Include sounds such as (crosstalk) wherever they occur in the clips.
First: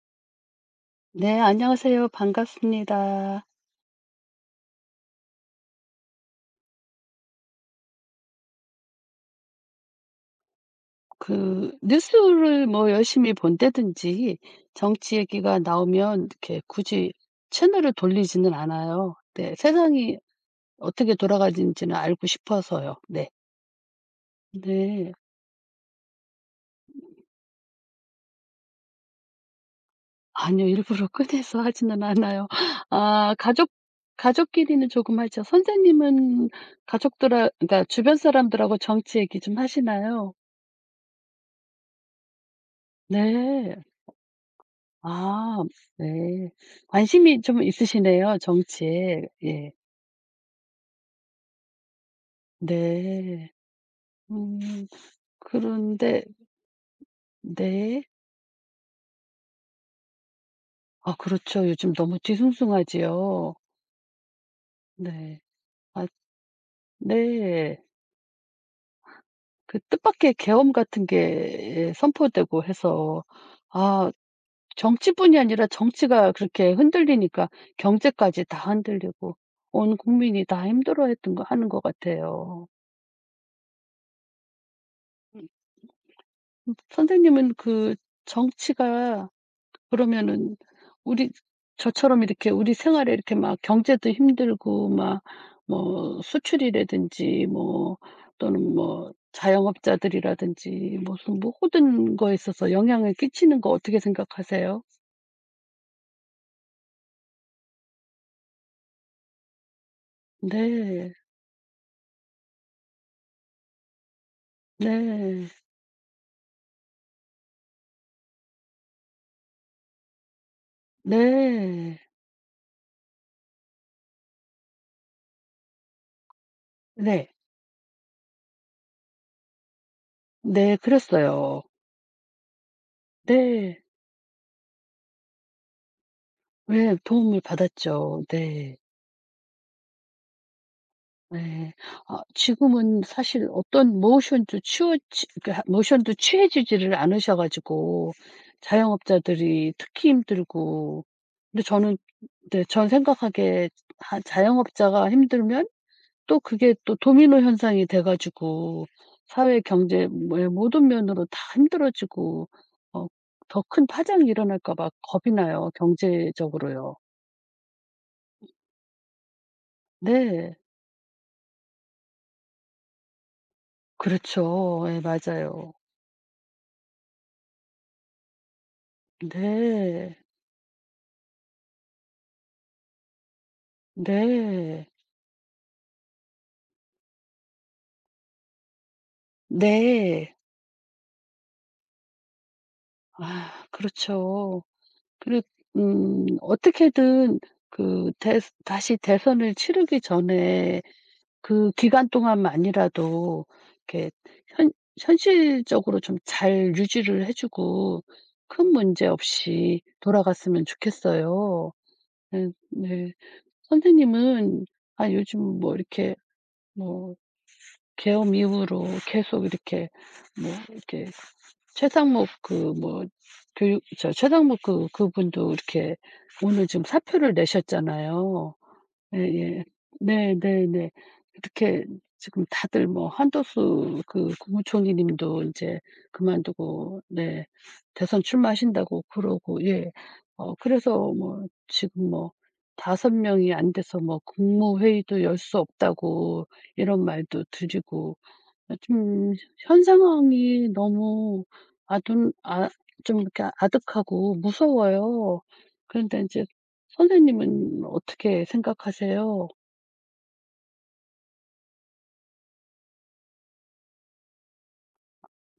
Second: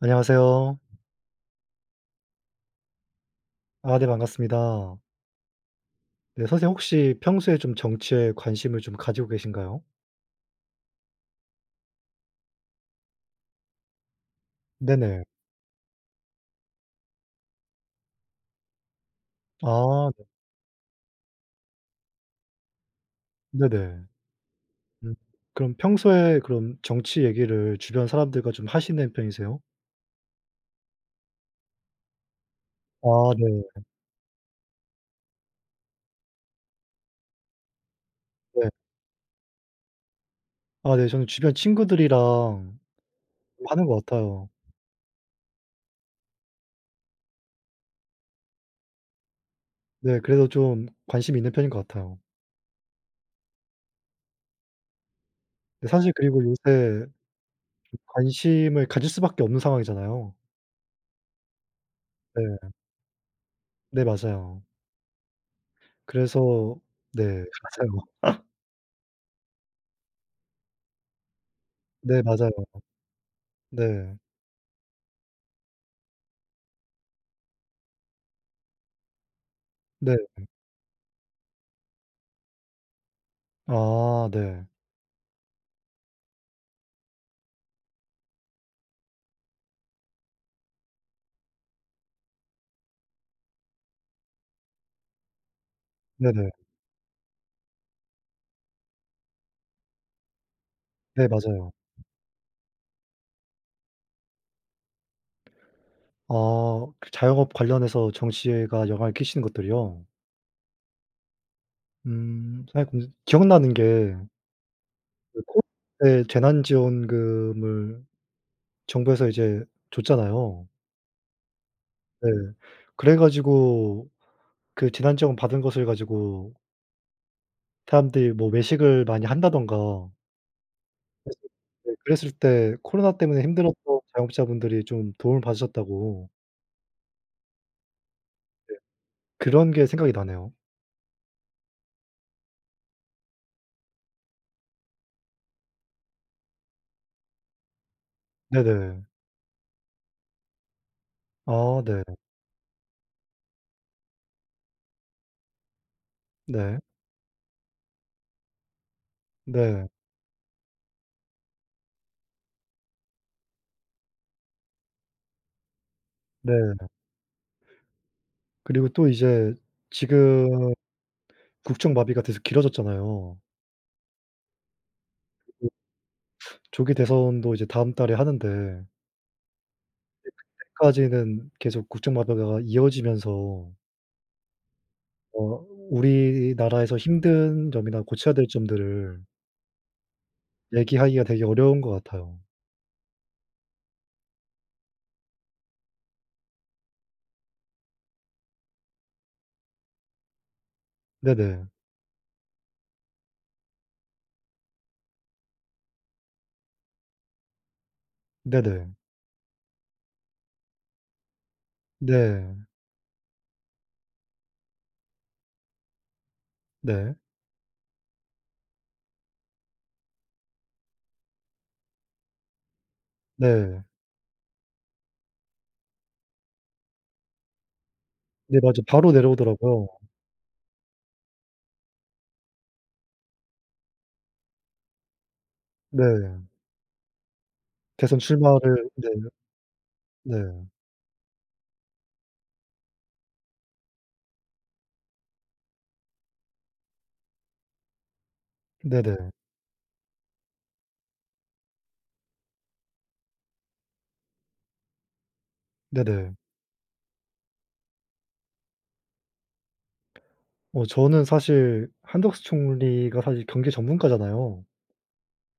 안녕하세요. 네, 안녕하세요. 반갑습니다. 아, 네, 반갑습니다. 네, 선생님, 혹시 평소에 좀 정치에 관심을 좀 가지고 계신가요? 그 뉴스를 뭐 열심히 본다든지 정치 네네. 얘기가 나오면 이렇게 굳이 채널을 돌리지는 않아요. 네, 아, 세상이 네. 어떻게 돌아가는지는 알고 싶어서요. 네. 네네. 네. 음. 그럼 평소에 그럼 정치 얘기를 주변 사람들과 좀 하시는 편이세요? 아니요. 일부러 (laughs) 꺼내서 하지는 않아요. (laughs) 아, 아, 네. 가족끼리는 조금 하죠. 선생님은 가족들하 그러니까 주변 네. 사람들하고 정치 얘기 좀 하시나요? 아, 네, 저는 주변 친구들이랑 네. 하는 것 같아요. 아 네. 관심이 좀 있으시네요, 정치에. 예. 네, 그래서 좀 관심이 있는 편인 것 같아요. 네. 음 네, 사실 그런데 그리고 요새 네. 관심을 가질 수밖에 없는 상황이잖아요. 아 그렇죠. 요즘 너무 네. 뒤숭숭하지요. 네, 맞아요. 네. 아 그래서 네, (laughs) 네. 맞아요. 그 뜻밖의 계엄 같은 게 네, 맞아요. 선포되고 해서 아 네. 정치뿐이 아니라 정치가 그렇게 흔들리니까 경제까지 다 흔들리고 온 네. 국민이 다 힘들어했던 거 하는 것 같아요. 아, 네. 음. 선생님은 그 정치가 그러면은 우리 저처럼 이렇게 우리 생활에 이렇게 막 경제도 힘들고 막 뭐 네네. 수출이라든지 뭐 또는 뭐 자영업자들이라든지 네, 무슨 뭐 맞아요. 모든 거에 있어서 영향을 끼치는 거 어떻게 생각하세요? 아, 그 자영업 관련해서 정치가 영향을 끼치는 것들이요? 네. 음, (unintelligible) 기억나는 게 그 네. 코로나 때 재난지원금을 정부에서 이제 줬잖아요. 네. 네. 그래 가지고 그 재난지원금 받은 것을 가지고 네. 사람들이 뭐 외식을 많이 한다든가 네. 그래서 그랬어요. 네, 그랬을 때 코로나 때문에 네. 힘들었던 자영업자분들이 좀 도움을 받으셨다고 왜 도움을 받았죠. 네. 그런 게 생각이 나네요. 네. 아 지금은 사실 어떤 모션도 치워 치 그러니까 모션도 취해지지를 않으셔 가지고 네네. 자영업자들이 특히 힘들고 근데 아, 저는 네. 네 전 생각하기에 하 자영업자가 힘들면 또 그게 네. 또 도미노 현상이 돼 가지고 사회 네. 경제 뭐 예, 모든 면으로 다 힘들어지고 어 더 큰 파장이 일어날까 봐 겁이 나요, 네. 경제적으로요. 그리고 또 이제 네. 지금 국정마비가 계속 길어졌잖아요. 그렇죠. 네, 맞아요. 조기 대선도 이제 다음 달에 하는데 네. 그때까지는 계속 국정마비가 이어지면서 네. 어, 우리나라에서 힘든 점이나 고쳐야 될 점들을 네. 얘기하기가 되게 어려운 것 같아요. 아 그렇죠. 그리고 어떻게든 그 대 다시 대선을 치르기 전에 네네. 그 기간 동안만이라도 이렇게 현 현실적으로 좀 잘 유지를 해 주고 큰 네네. 문제 없이 돌아갔으면 좋겠어요. 네 네. 네. 선생님은 아 요즘 뭐 이렇게 네. 뭐 계엄 이후로 계속 이렇게 뭐 이렇게 최상목 그 뭐 교육 네. 저 최상목 그분도 이렇게 오늘 지금 사표를 내셨잖아요. 네, 맞아요. 바로 예예. 내려오더라고요. 네네네. 이렇게 지금 다들 뭐 한도수 그 국무총리 님도 인제 네. 그만두고 네 대선 대선 출마를 출마하신다고 네. 그러고 예. 네. 어 그래서 뭐 지금 뭐섯 명이 안 돼서 뭐 "국무회의도 열 수 없다."고 이런 말도 드리고 아 네네. 좀 현 상황이 너무 아둔 아 좀 이렇게 아득하고 무서워요. 그런데 이 네네. 제 선생님은 어떻게 생각하세요? 어, 저는 사실 한덕수 총리가 사실 경제 전문가잖아요.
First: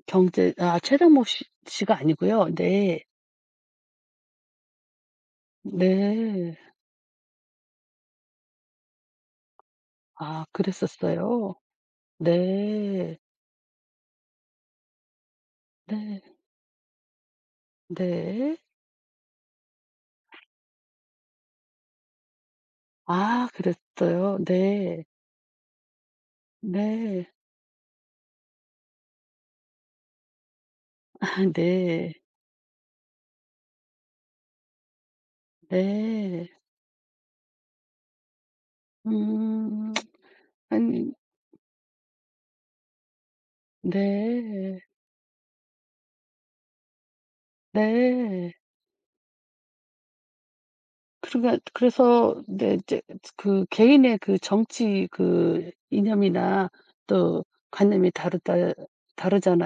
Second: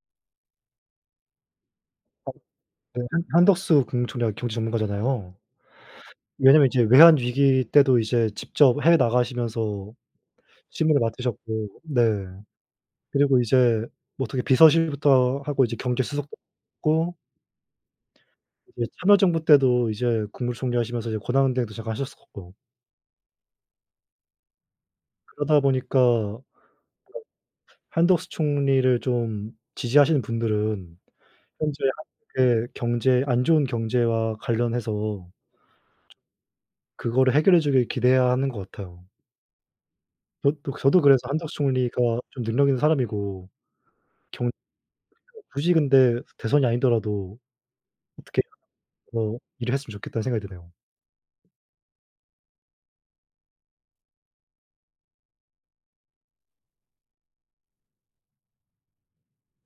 경제 아 최정모 씨 씨가 아니고요. 네. 네. 한 한덕수 금무총리가 경제 전문가잖아요. 네. 왜냐면 이제 외환 위기 때도 이제 직접 해외 나가시면서 아 실무를 그랬었어요. 맡으셨고 네. 네. 그리고 이제 뭐 어떻게 비서실부터 하고 이제 경제 수석도 네. 했고 네. 이제 참여정부 때도 이제 국무총리 하시면서 이제 권한대행도 잠깐 하셨었고 아 그랬어요. 네. 그러다 보니까 네. 한덕수 총리를 좀 지지하시는 분들은 (laughs) 아 현재 네. 한국의 경제 안 좋은 경제와 관련해서 네. 그거를 해결해 주길 기대해야 하는 것 같아요. 음. 저도 아니 그래서 한덕수 총리가 좀 능력 있는 사람이고 경 네. 굳이 근데 대선이 아니더라도 어떻게 네. 해서 일을 했으면 좋겠다는 생각이 드네요. 그러니까 그래서 네 이제 그 개인의 그 정치 그 이념이나 또 관념이 다르다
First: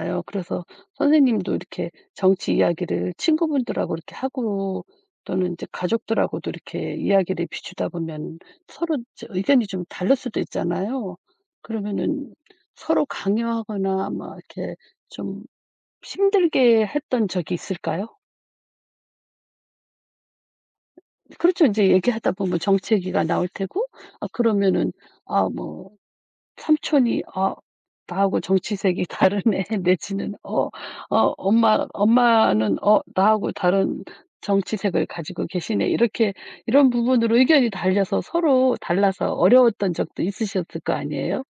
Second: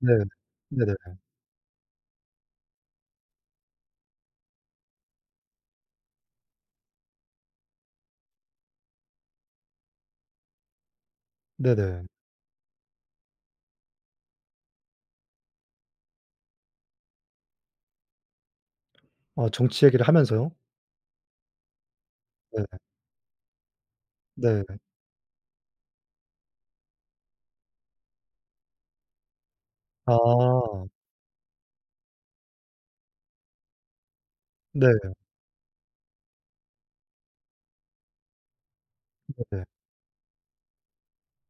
네. 그래서 네네. 선생님도 이렇게 정치 이야기를 친구분들하고 이렇게 하고 또는 이제 가족들하고도 이렇게 이야기를 비추다 보면 서로 이제 의견이 좀 다를 수도 있잖아요. 네네. 그러면은 서로 강요하거나 막 이렇게 좀 힘들게 했던 적이 있을까요? 아, 정치 얘기를 하면서요? 그렇죠. 인제 얘기하다 보면 네. 정치 얘기가 나올 테고 아 네. 네. 그러면은 아 뭐 삼촌이 '아 나하고 정치색이 (laughs) 다르네.' 내지는 어 아. 어 엄마는 어 나하고 다른 네. 정치색을 가지고 계시네.' 이렇게 이런 부분으로 의견이 달려서 서로 달라서 네네. 네, 어려웠던 적도 있으셨을 거 아니에요?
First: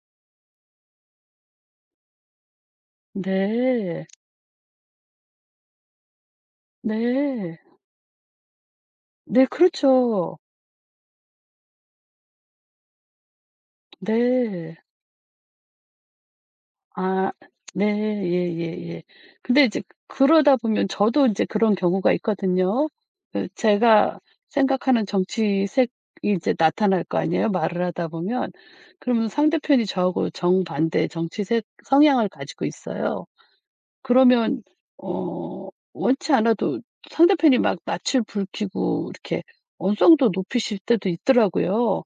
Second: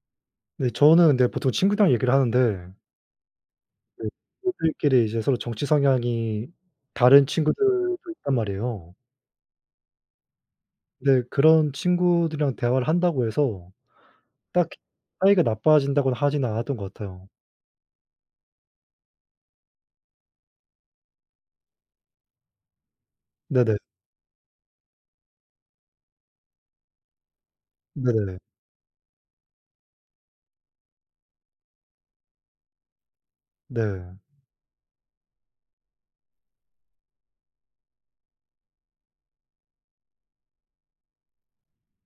네, 저는 근데 보통 친구랑 얘기를 하는데 네. 네, 친구들끼리 이제 서로 정치 성향이 다른 네. 친구들도 있단 말이에요. 네 그렇죠. 근데 그런 친구들이랑 대화를 한다고 해서 네. 딱히 사이가 나빠진다고는 하지는 않았던 것 같아요. 아 네. 예예예. 근데 이제 그러다 보면 저도 이제 그런 경우가 있거든요. 그 네네. 제가 생각하는 정치색이 이제 나타날 거 아니에요, 말을 하다 네네. 보면. 그러면 상대편이 저하고 정반대 정치색 성향을 가지고 있어요. 네, 그러면 어 원치 않아도 상대편이 막 낯을 불키고 이렇게 언성도 높이실 때도 있더라고요.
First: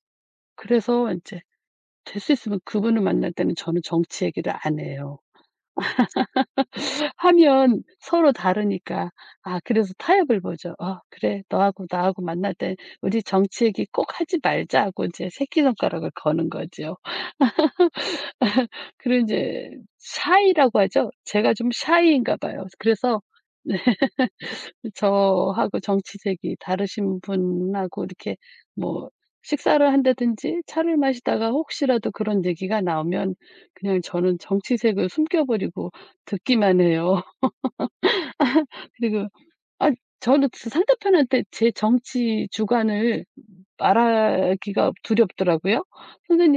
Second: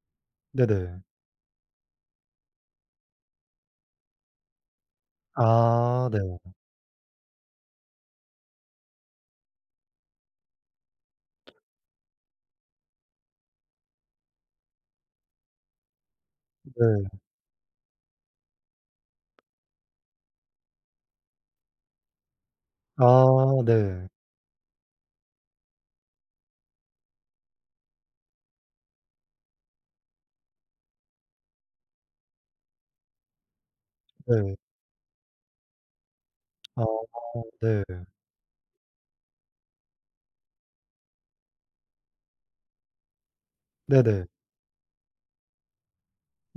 네네. 그래서 이제 될 수 있으면 그분을 만날 때는 저는 정치 얘기를 안 해요. 아, 네. 하면 서로 다르니까. 아 그래서 타협을 보죠. 어, 그래. 너하고 나하고 만날 때 우리 정치 얘기 꼭 하지 말자."고 이제 새끼손가락을 거는 거죠. 네. 그리고 이제 shy라고 하죠. 제가 좀 shy인가 봐요. 그래서 아, 네. (laughs) 저하고 정치색이 다르신 분하고 이렇게 뭐 식사를 한다든지 차를 마시다가 혹시라도 그런 얘기가 나오면 그냥 저는 네. 정치색을 숨겨 버리고 듣기만 아, 해요. 네. (laughs) 그리고 아 저는 그 상대편한테 제 정치 주관을 네네. 말하기가 두렵더라고요.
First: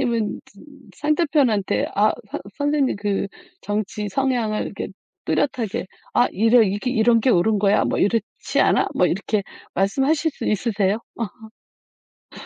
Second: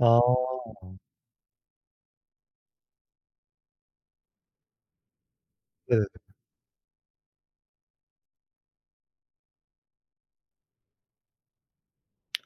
아, 상대편한테 아 선 선생님 그 정치 성향을 이렇게 뚜렷하게 네. "아 이래 이게 이런 게 옳은 거야." 뭐 "이렇지 않아?" 뭐 이렇게 말씀하실 수 있으세요? (laughs)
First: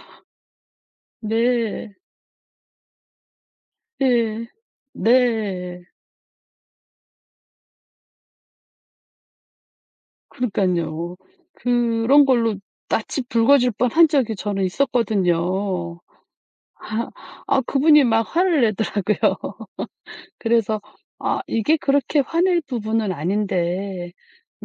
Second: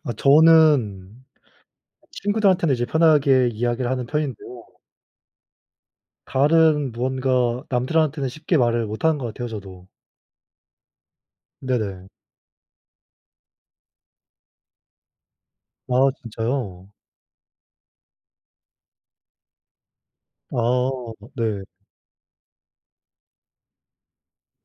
아, 저는 네, 친구들한테는 이제 편하게 이야기를 하는 네. 예. 편인데요. 네. 다른 무언가 남들한테는 쉽게 말을 못하는 것 같아요 저도. 그러니깐요. 네네. 그런 걸로 낯이 붉어질 뻔한 적이 저는 있었거든요. 아, 진짜요? (laughs) 아 그분이 막 화를 내더라고요. 그래서 아, 아 네. 이게 그렇게 화낼 부분은 아닌데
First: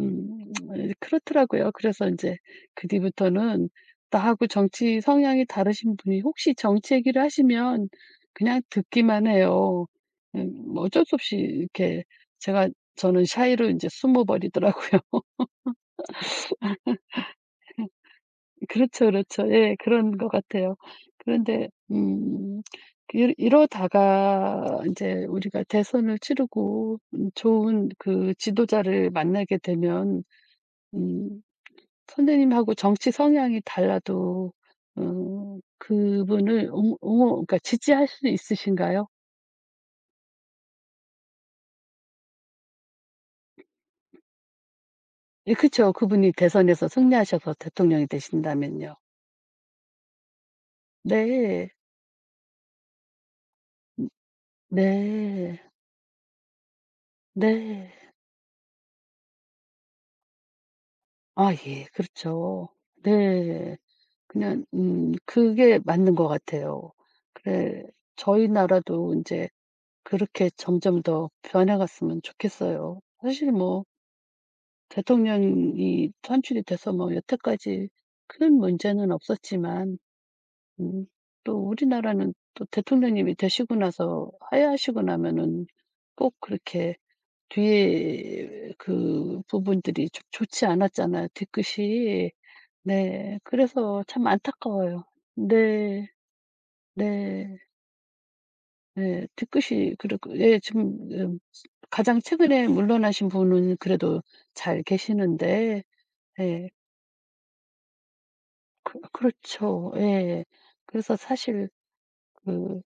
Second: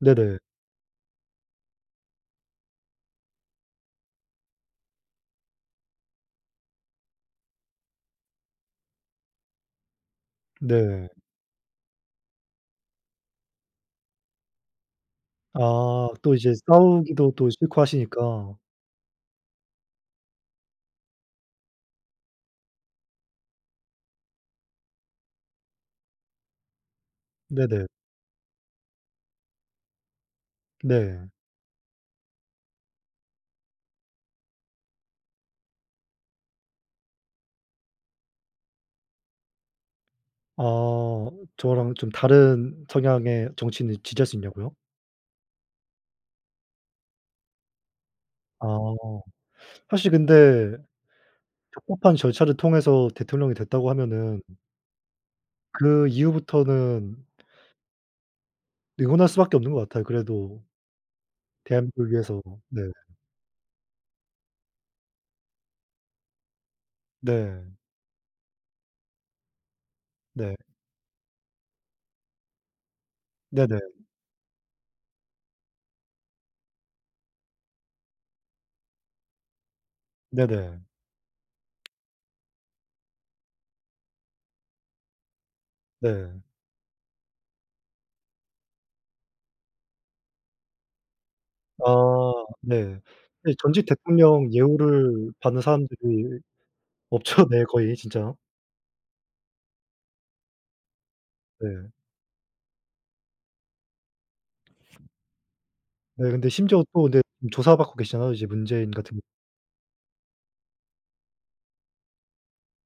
네네. (tsk) 그렇더라고요. 그래서 이제 그 뒤부터는 나하고 정치 성향이 다르신 분이 혹시 정치 얘기를 하시면 그냥 듣기만 해요. 뭐 어쩔 네. 수 없이 이렇게 제가 저는 샤이로 이제 숨어 버리더라고요. 아, 또 이제 싸우기도 또 싫고 하시니까. 그렇죠, 그렇죠. 예. 그런 것 같아요. 그런데 그 이러다가 이제 우리가 대선을 치르고 네네. 좋은 그 지도자를 만나게 되면 네. 음 선생님하고 정치 성향이 달라도 그분을 옹 옹호 그러니까 지지할 수 있으신가요? 어, 저랑 좀 다른 성향의 정치인을 지지할 수 있냐고요? 예그죠 그분이 대선에서 승리하셔서 대통령이 되신다면요. 아. 사실 근데 네. 적법한 절차를 통해서 대통령이 됐다고 음 하면은 네. 그 이후부터는 네. 응원할 수밖에 없는 것 같아요 그래도 아 예. 대한민국을 위해서. 그렇죠. 네. 네. 그냥 그게 맞는 것 같아요. 네. 그래 저희 나라도 인제 그렇게 네. 점점 더 변해갔으면 좋겠어요. 사실 네, 네. 뭐 대통령이 선출이 돼서 뭐 여태까지 큰 문제는 없었지만 네, 네. 음 또 우리나라는 또 대통령님이 되시고 나서 하야하시고 나면은 꼭 네. 그렇게 뒤에 그 부분들이 좀 좋지 않았잖아요, 아, 뒤끝이. 네. 네. 이 전직 그래서 참 대통령 안타까워요. 예우를 받는 네. 사람들이 없죠. 네. 네, 거의 진짜. 네, 뒤끝이 그렇고 예 지금 네. 가장 최근에 물러나신 분은 그래도 잘 계시는데 네, 근데 예. 심지어 또 네, 조사받고 계시잖아요 이제 문재인 같은 그렇죠. 예. 그래서 사실 그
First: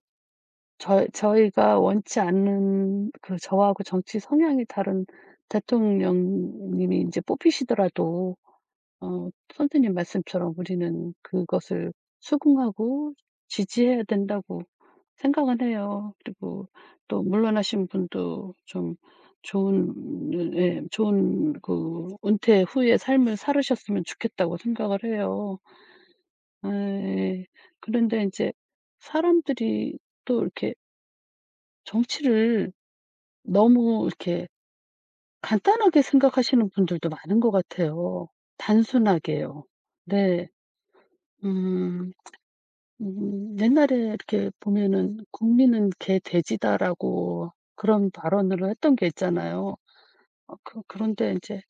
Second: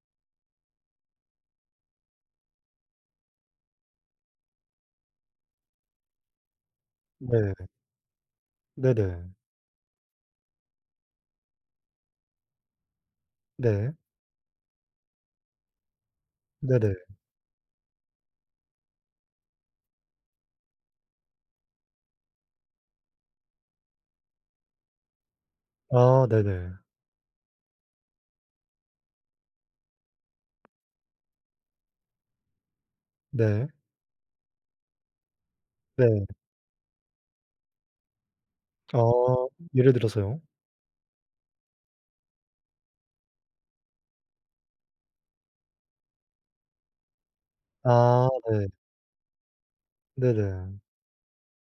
저희가 원치 않는 그 저하고 정치 성향이 다른 대통령님이 인제 네. 뽑히시더라도 네, 네. 어 선생님 말씀처럼 우리는 그것을 수긍하고 네. 지지해야 된다고 생각은 해요. 그리고 네네. 또 물러나신 분도 좀 좋은 그 은퇴 후의 삶을 살으셨으면 좋겠다고 생각을 해요. 아, 네네. 예 그런데 이제 사람들이 또 이렇게 정치를 네. 너무 이렇게 간단하게 네. 생각하시는 분들도 많은 것 같아요. 어, 단순하게요. 예를 들어서요? 네. 음. 옛날에 이렇게 보면은 "국민은 개, 돼지다."라고 그런 아, 네. 발언을 했던 게 있잖아요. 어 네네. 그런데 이제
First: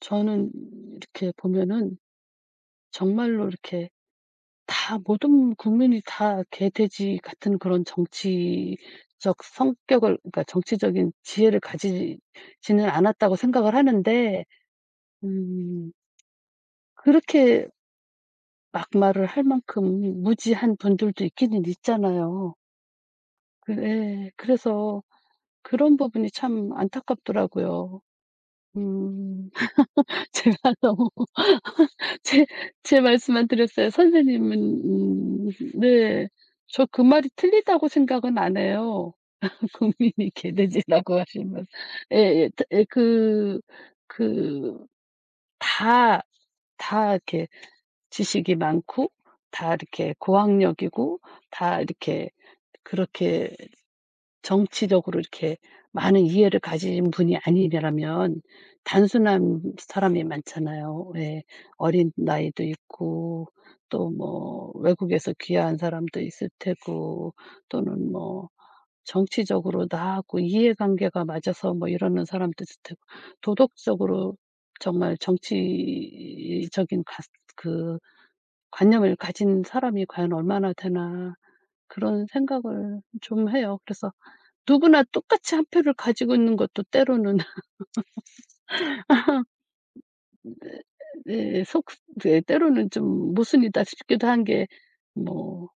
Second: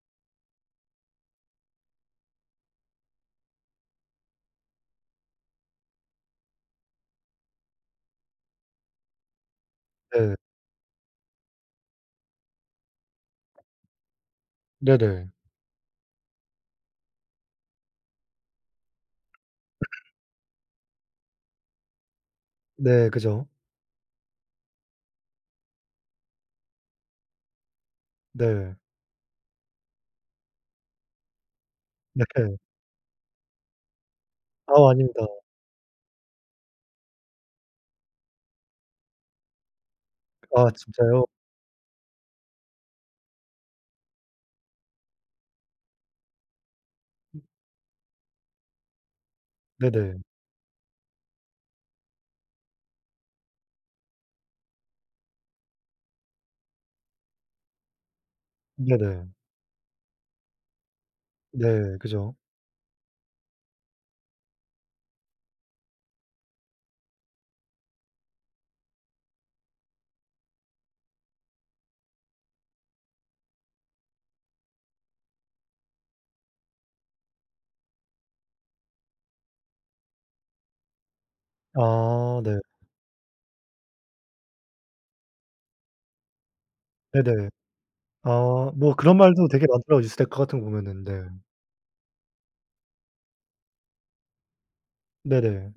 저는 이렇게 보면은 정말로 이렇게 다 모든 국민이 다 개, 돼지 같은 그런 정치적 성격을 네, 그러니까 정치적인 지혜를 가지지는 않았다고 생각을 하는데 네네. 음 그렇게 막말을 할 만큼 무지한 분들도 있기는 있잖아요. 네, 그죠. 그 예. 그래서 그런 부분이 참 안타깝더라고요. 네. 음. (laughs) 제가 네. 제 말씀만 드렸어요. 선생님은 아우, 아닙니다. 네. 저 그 말이 틀리다고 생각은 안 해요. (laughs) 국민이 아, 개돼지라고 진짜요? 하시면. 예예. 예 예, 그 그 다, 다 이렇게 지식이 많고 다 이렇게 네네. 고학력이고 다 이렇게 그렇게 정치적으로 이렇게 많은 이해를 가진 분이 아니라면 네네. 단순한 사람이 많잖아요. 왜 네, 어린 그죠. 나이도 있고 또 뭐 외국에서 귀화한 사람도 있을 테고 또는 뭐 정치적으로 나하고 이해관계가 맞아서 뭐 이러는 사람도 있을 테고 도덕적으로 정말 정치적인 가 그 관념을 가진 사람이 과연 얼마나 되나 그런 아, 네. 생각을 좀 해요. 그래서 누구나 똑같이 한 표를 가지고 있는 것도 때로는 네네. (laughs) 아, 뭐 그런 말도 되게 많더라고요 뉴스데카 같은 거 보면은. 네. 예 속 예 때로는 좀 모순이다 싶기도 한게뭐 네네.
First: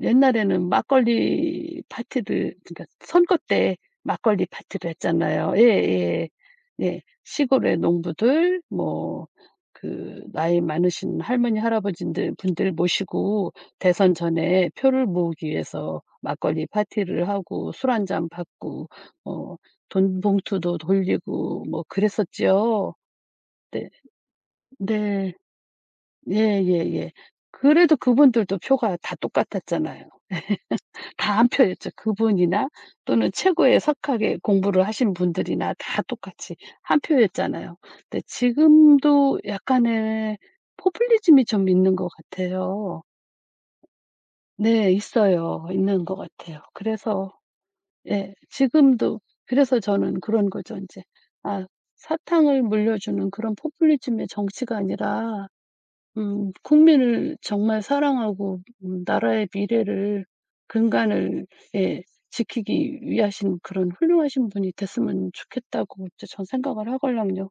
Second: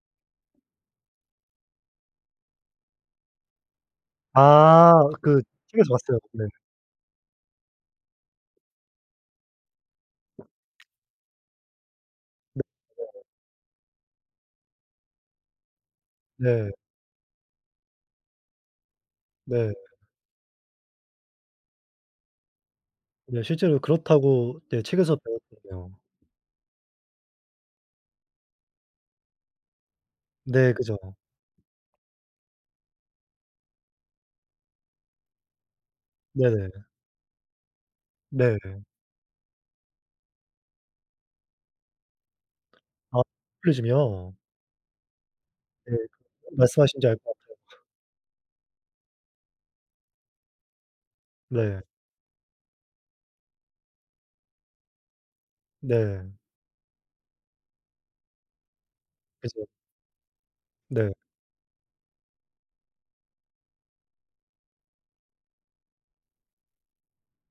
옛날에는 막걸리 파티를 그러니까 선거 때 아, 막걸리 파티를 그 했잖아요. 책에서 봤어요. 예예. 네. 예. 예. 시골의 농부들 뭐 그 나이 많으신 할머니 할아버지들 네. 분들 모시고 대선 전에 표를 모으기 위해서 막걸리 네. 파티를 하고 술 한 잔 받고 어 네. 돈 봉투도 돌리고 뭐 그랬었지요. 네, 실제로 네. 그렇다고 네, 책에서 네. 배웠거든요. 예예예. 그래도 그분들도 표가 다 똑같았잖아요. 네, 그죠. 다 안 펴졌죠. 그분이나 또는 최고의 석학의 공부를 하신 분들이나 다 똑같이 네네. 한 표였잖아요. 근데 네. 지금도 약간의 포퓰리즘이 좀 있는 것 같아요. 아, 포퓰리즘이요? 네. 있어요. 네. 있는 것 같아요. 말씀하시는지 알 그래서 것 예. 지금도 그래서 저는 그런 거죠 이제 아 같아요. 네. 사탕을 물려주는 그런 포퓰리즘의 정치가 아니라 네. 국민을 정말 사랑하고 나라의 그죠. 미래를 네. 근간을 예 지키기 위하신 그런 훌륭하신 분이 됐으면 좋겠다고 이제 전 생각을 하걸랑요.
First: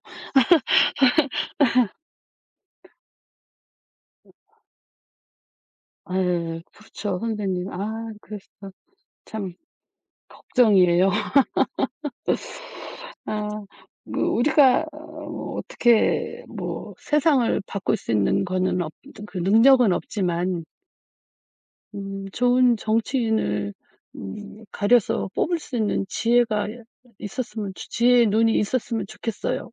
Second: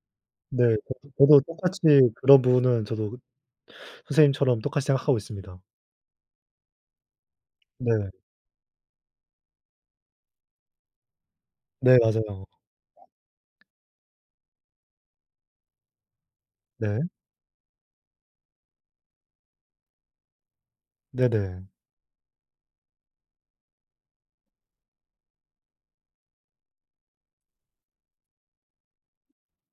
네. 저도 똑같이 그런 부분은 저도 선생님처럼 똑같이 생각하고 있습니다. 아 그렇죠 선생님. 네. 아 그래서 참 걱정이에요. (laughs) 네, 맞아요. 아 그 우리가 뭐 어떻게 뭐 네. 세상을 바꿀 수 있는 거는 없 그 능력은 없지만 네네. 네, 좋은 정치인을 가려서 뽑을 수 있는 지혜가 있었으면 좋 지혜의 눈이 있었으면 좋겠어요.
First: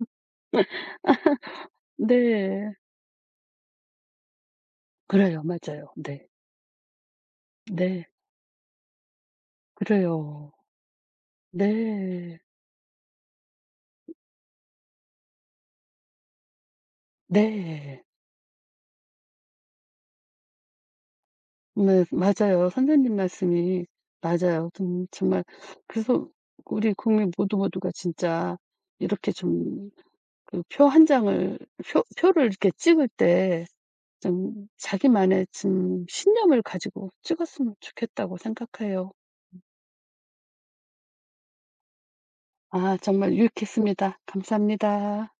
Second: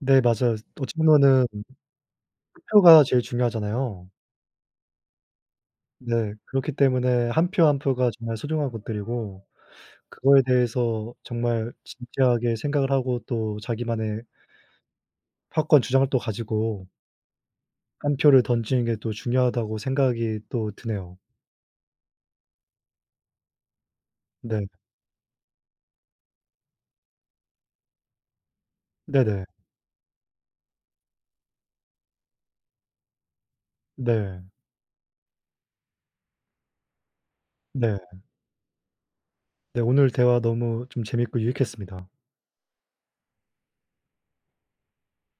네, 맞아요. 어찌 보면은 네. 표가 제일 중요하잖아요. 그래요. 맞아요. 네. 네. 그렇기 때문에 한 표 한 네. 표가 정말 소중한 것들이고 그거에 그래요. 대해서 정말 네. 진지하게 생각을 하고 또 자기만의 확고한 주장을 또 가지고 네. 한 표를 던지는 게 또 중요하다고 생각이 또 드네요. 네. 맞아요. 선생님 말씀이 네. 맞아요. 좀 정말 그래서 우리 국민 모두 모두가 진짜 이렇게 네네. 좀 그 표 한 장을 표 표를 이렇게 찍을 때 네. 네. 좀 자기만의 좀 신념을 가지고 찍었으면 네. 좋겠다고 생각해요. 네, 오늘 대화 너무 좀 재밌고 유익했습니다. 아 정말 유익했습니다. 감사합니다.